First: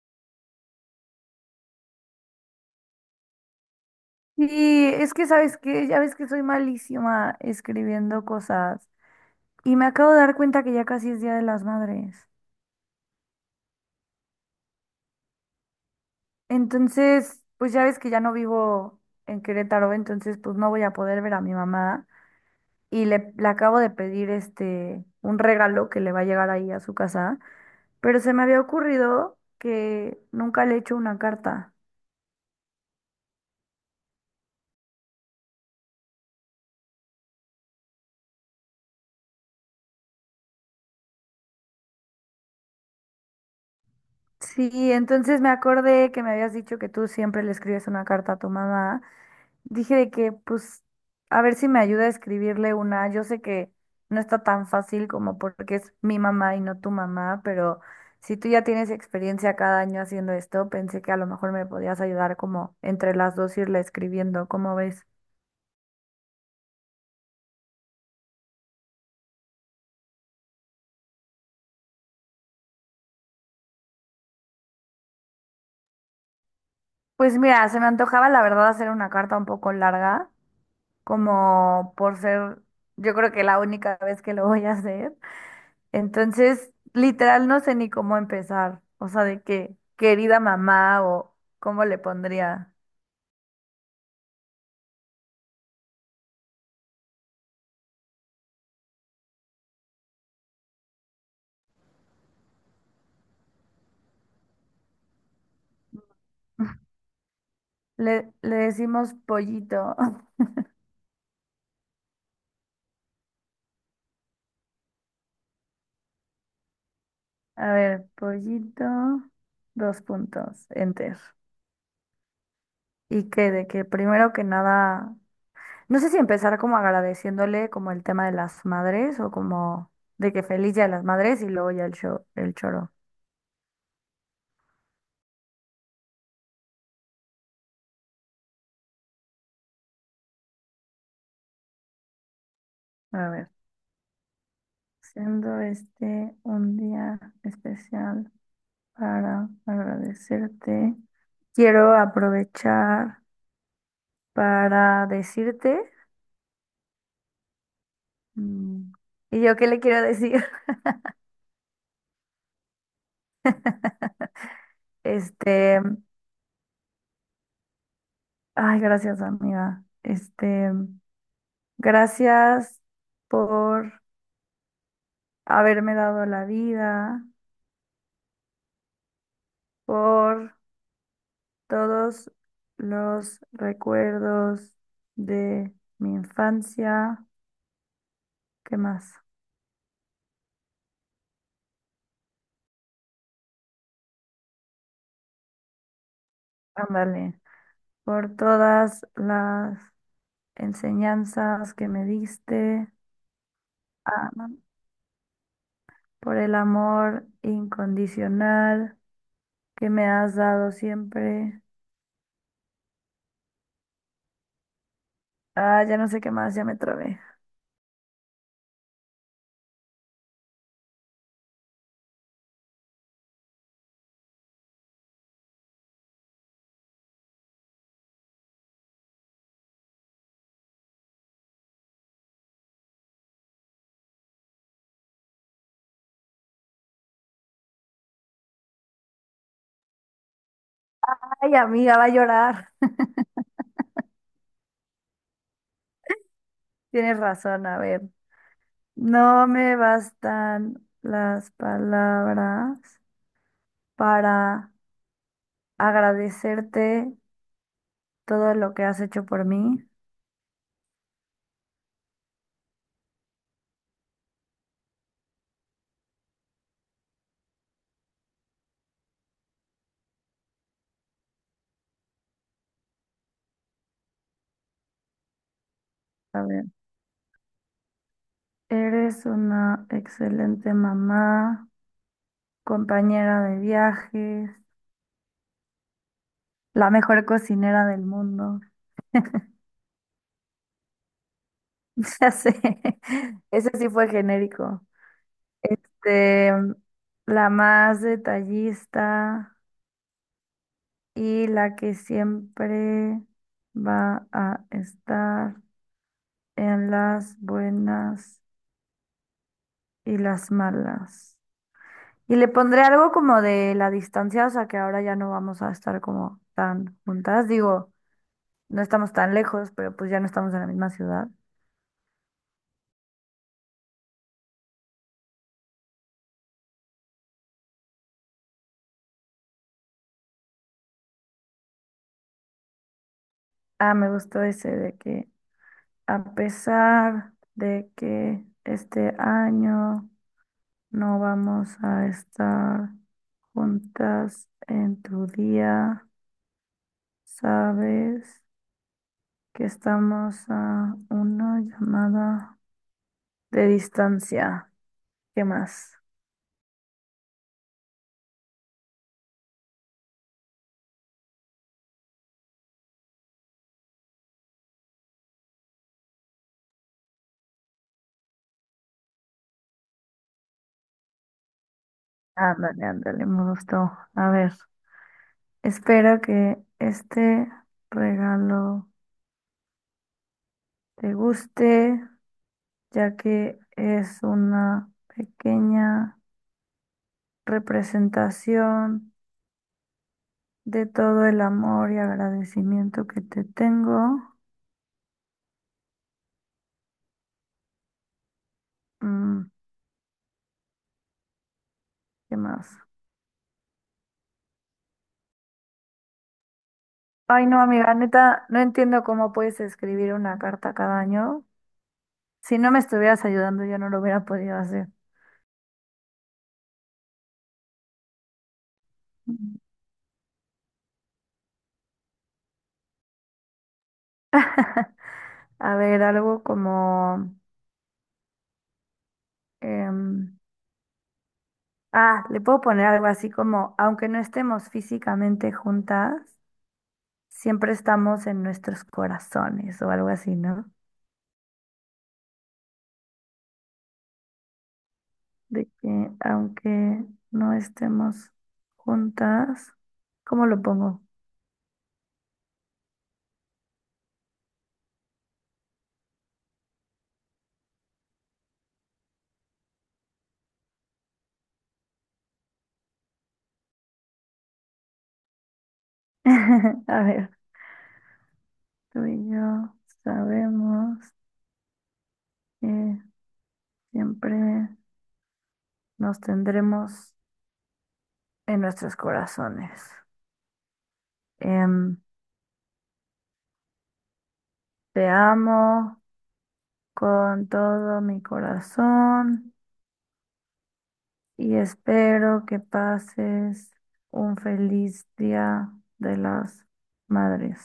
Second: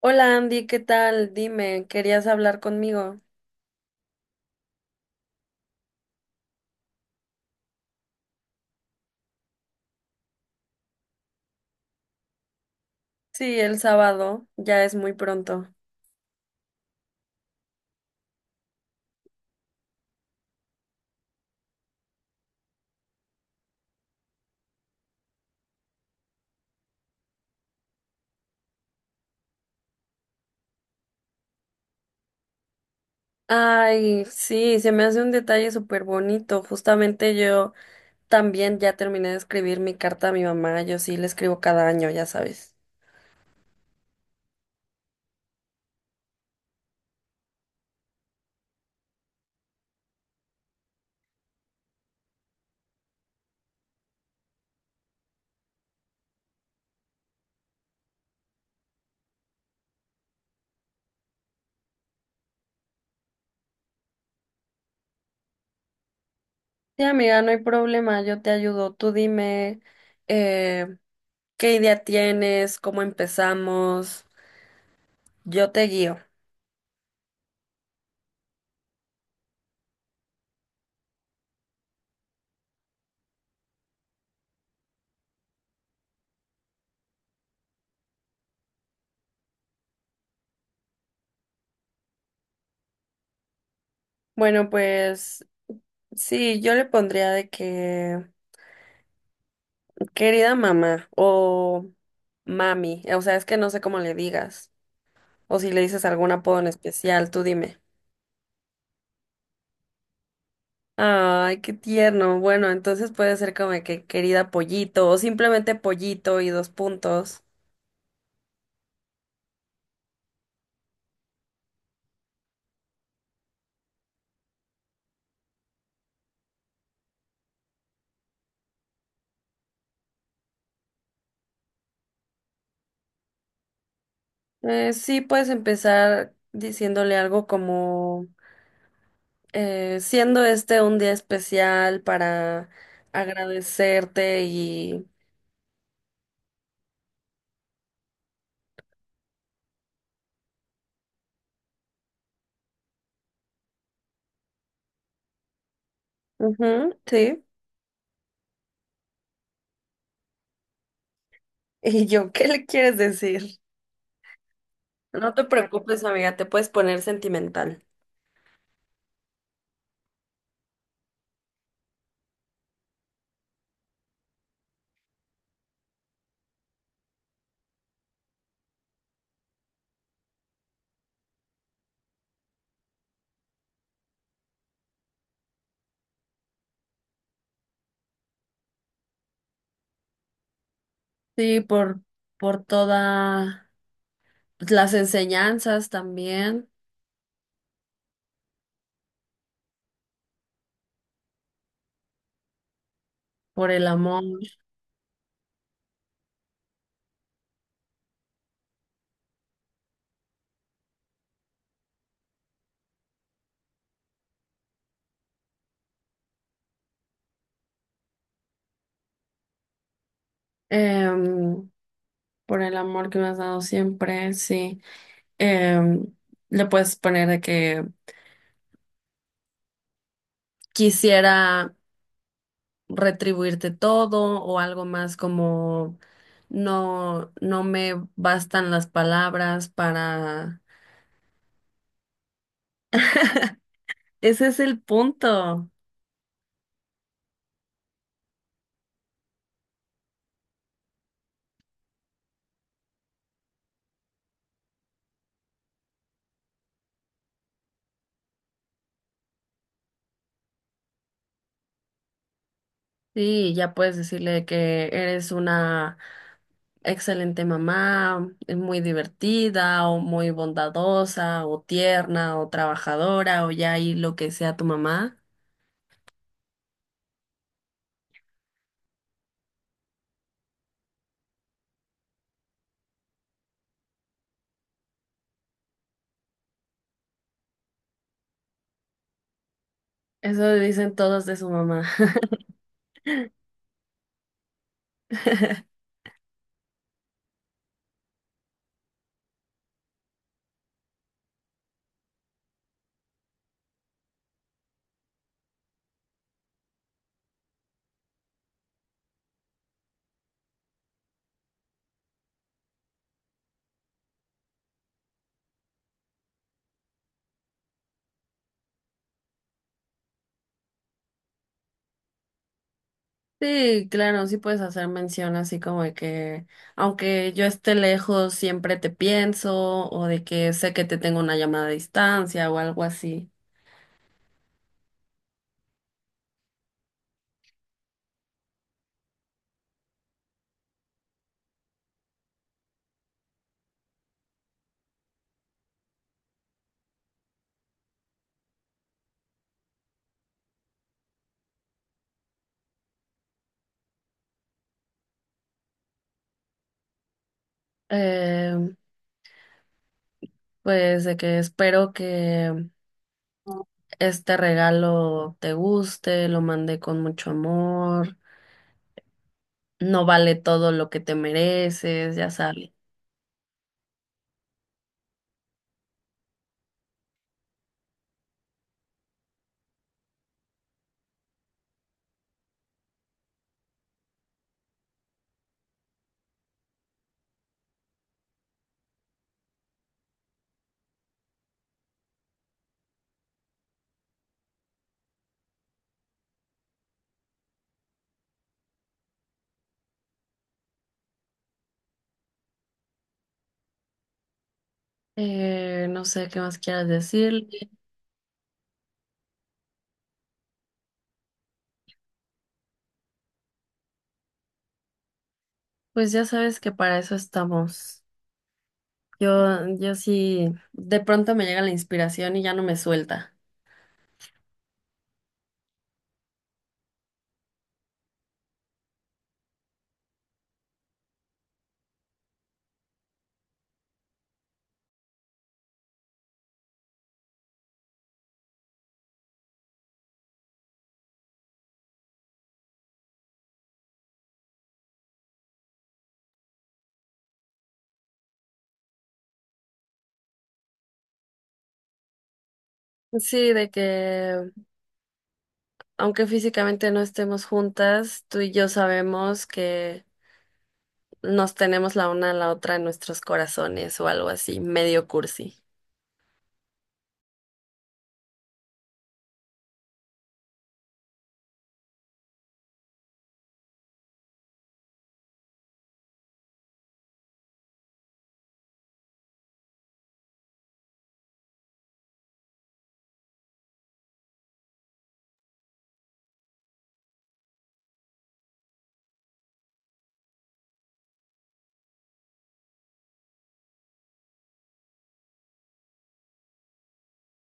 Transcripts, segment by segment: Hola Andy, ¿qué tal? Dime, ¿querías hablar conmigo? Y es que sabes que ya ves que soy malísima escribiendo cosas. Y me acabo de dar cuenta que ya casi es Día de las Madres. Sí, el sábado, ya es muy pronto. Entonces, pues ya ves que ya no vivo en Querétaro, entonces pues no voy a poder ver a mi mamá. Y le acabo de pedir un regalo que le va a llegar ahí a su casa. Pero se me había ocurrido que nunca le he hecho una carta. Ay, sí, se me hace un detalle súper bonito. Justamente yo también ya terminé de escribir mi carta a mi mamá. Yo sí le escribo cada año, ya sabes. Sí, entonces me acordé que me habías dicho que tú siempre le escribes una carta a tu mamá. Dije de que, pues, a ver si me ayuda a escribirle una. Yo sé que no está tan fácil como porque es mi mamá y no tu mamá, pero si tú ya tienes experiencia cada año haciendo esto, pensé que a lo mejor me podías ayudar como entre las dos irle escribiendo, ¿cómo ves? Sí, amiga, no hay problema, yo te ayudo. Tú dime, eh, ¿qué idea tienes? ¿Cómo empezamos? Yo te guío. Pues mira, se me antojaba la verdad hacer una carta un poco larga, como por ser, yo creo que la única vez que lo voy a hacer. Entonces, literal, no sé ni cómo empezar. O sea, de que querida mamá o cómo le pondría. Bueno, pues sí, yo le pondría de que querida mamá o mami, o sea, es que no sé cómo le digas, o si le dices algún apodo en especial, tú dime. Le decimos pollito. Ay, qué tierno. Bueno, entonces puede ser como de que querida pollito o simplemente pollito y dos puntos. A ver, pollito, dos puntos, enter. Y que de que primero que nada, no sé si empezar como agradeciéndole como el tema de las madres o como de que feliz día de las madres y luego ya el show, el choro. Sí, puedes empezar diciéndole algo como siendo este un día especial para A ver, agradecerte y... siendo este un día especial para agradecerte. Quiero aprovechar para decirte, Ujú, sí. mm, ¿y yo qué le quiero decir? ¿Y yo qué le quieres decir? No te Este, preocupes, amiga, te puedes poner sentimental. ay, gracias, amiga. Gracias por haberme dado la vida, por todos los recuerdos de mi infancia. ¿Qué más? Sí, por todas las enseñanzas también, Ándale, por todas las enseñanzas que me diste, por el amor, ah, por el amor incondicional que me has dado siempre. Ah, ya no sé qué más, ya me trabé. em, por el amor que me has dado siempre, sí. Em, Le puedes poner de que quisiera retribuirte todo o algo más como no, no me bastan las palabras para... Ay, amiga, va a llorar. Ese es el punto. Tienes razón, a ver. No me bastan las palabras para agradecerte todo lo que has hecho por mí. Sí, ya puedes decirle que eres una excelente mamá, muy divertida o muy bondadosa o tierna o trabajadora o ya ahí lo que sea tu mamá. A ver, eres una excelente mamá, compañera de viajes, la mejor cocinera del mundo. Eso dicen todos de su mamá. Ya sé. Ese sí fue genérico. Este, la más detallista y la que siempre va a estar en las buenas y las malas. Y le pondré algo como de la distancia, o sea que ahora ya no vamos a estar como tan juntas. Digo, no estamos tan lejos, pero pues ya no estamos en la misma ciudad. Sí, claro, sí puedes hacer mención así como de que aunque yo esté lejos, siempre te pienso o de que sé que te tengo una llamada a distancia o algo así. Ah, me gustó ese de que a pesar de que este año no vamos a estar juntas en tu día, sabes que estamos a una llamada de distancia. ¿Qué más? Em, Pues de que espero que este regalo te guste, lo mandé con mucho amor, no vale todo lo que te mereces, ya sabes. Ándale, ándale, me gustó. A ver, espero que este regalo te guste, ya que es una pequeña representación de todo el amor y agradecimiento que te tengo. Mm, ¿qué más? No sé qué más quieras Ay, decirle. no, amiga, neta, no entiendo cómo puedes escribir una carta cada año. Si no me estuvieras ayudando, yo no lo hubiera podido hacer. Pues ya sabes que para eso estamos. Mm. Yo sí, de pronto me llega la inspiración y ya no me suelta. A ver, algo como... em, ah, le puedo poner algo así como, aunque no estemos físicamente juntas, siempre estamos en nuestros corazones o algo así, ¿no? De que aunque no estemos juntas, ¿cómo lo pongo? Sí, de que aunque físicamente no estemos juntas, tú y yo sabemos que nos tenemos la una a la otra en nuestros corazones o algo así, medio cursi. A ver, tú y yo sabemos que siempre nos tendremos en nuestros corazones. Em, te amo con todo mi corazón y espero que pases un feliz día de las madres.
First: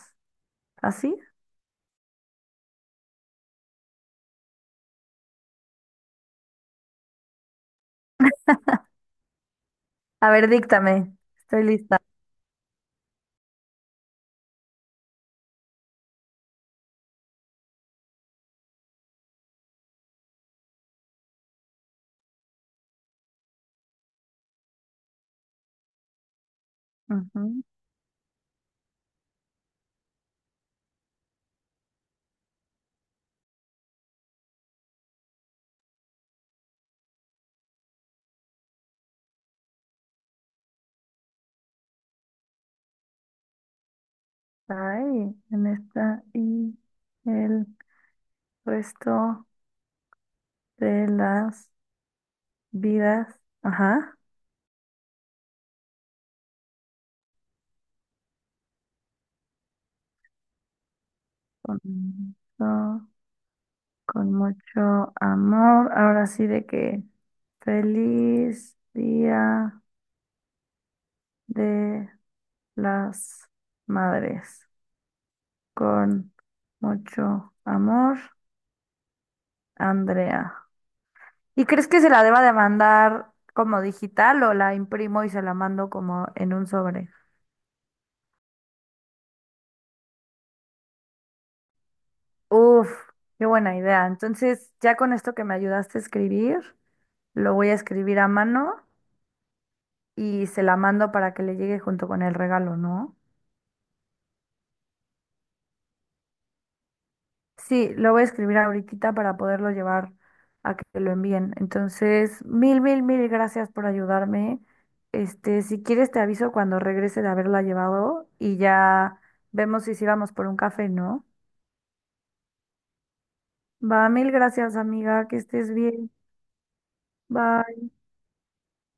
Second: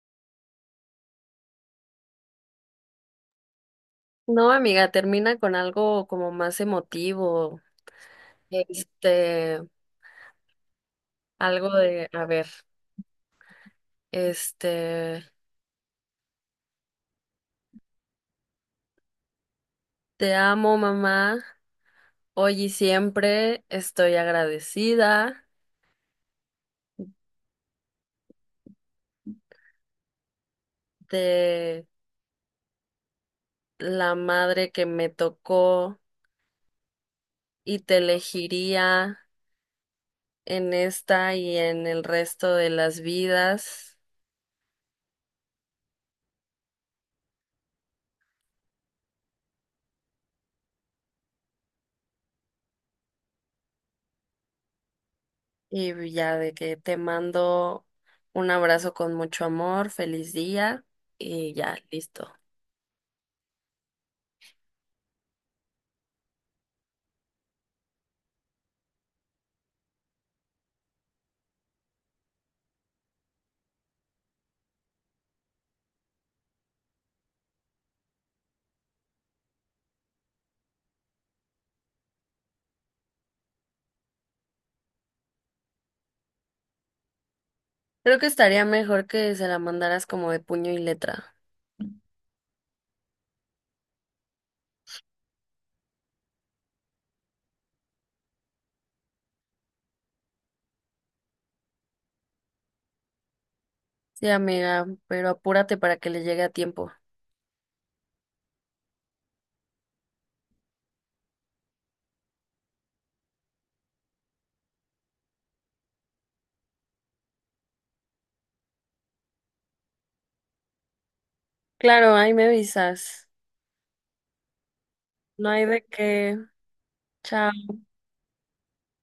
¿Así? No, amiga, termina con algo como más emotivo. Este, A ver, díctame. Estoy algo lista. de, a ver, este, te amo, mamá, hoy y siempre estoy agradecida Ujú. de la madre que me tocó y te elegiría en esta y en el resto de las vidas. Ay, en esta y el resto de las vidas, ajá, Y ya de que te mando un abrazo con mucho amor, feliz día y ya, con, listo. mucho- con mucho amor. Ahora sí de que feliz día de las madres, con mucho amor, Andrea. ¿Y crees que se la deba de mandar como digital o la imprimo y se la mando como en un sobre? Creo que estaría mejor que se la mandaras como de puño y letra. Uf, qué buena idea. Entonces, ya con esto que me ayudaste a escribir, lo voy a escribir a mano y se la mando para que le llegue junto con el regalo, ¿no? Sí, amiga, pero apúrate para que le llegue a tiempo. Sí, lo voy a escribir ahorita para poderlo llevar a que lo envíen. Entonces, mil gracias por ayudarme. Si quieres te aviso cuando regrese de haberla llevado y ya vemos si sí vamos por un café, ¿no? Claro, ahí me avisas. Va, mil gracias, amiga, que No hay estés de bien. qué. Chao. Bye.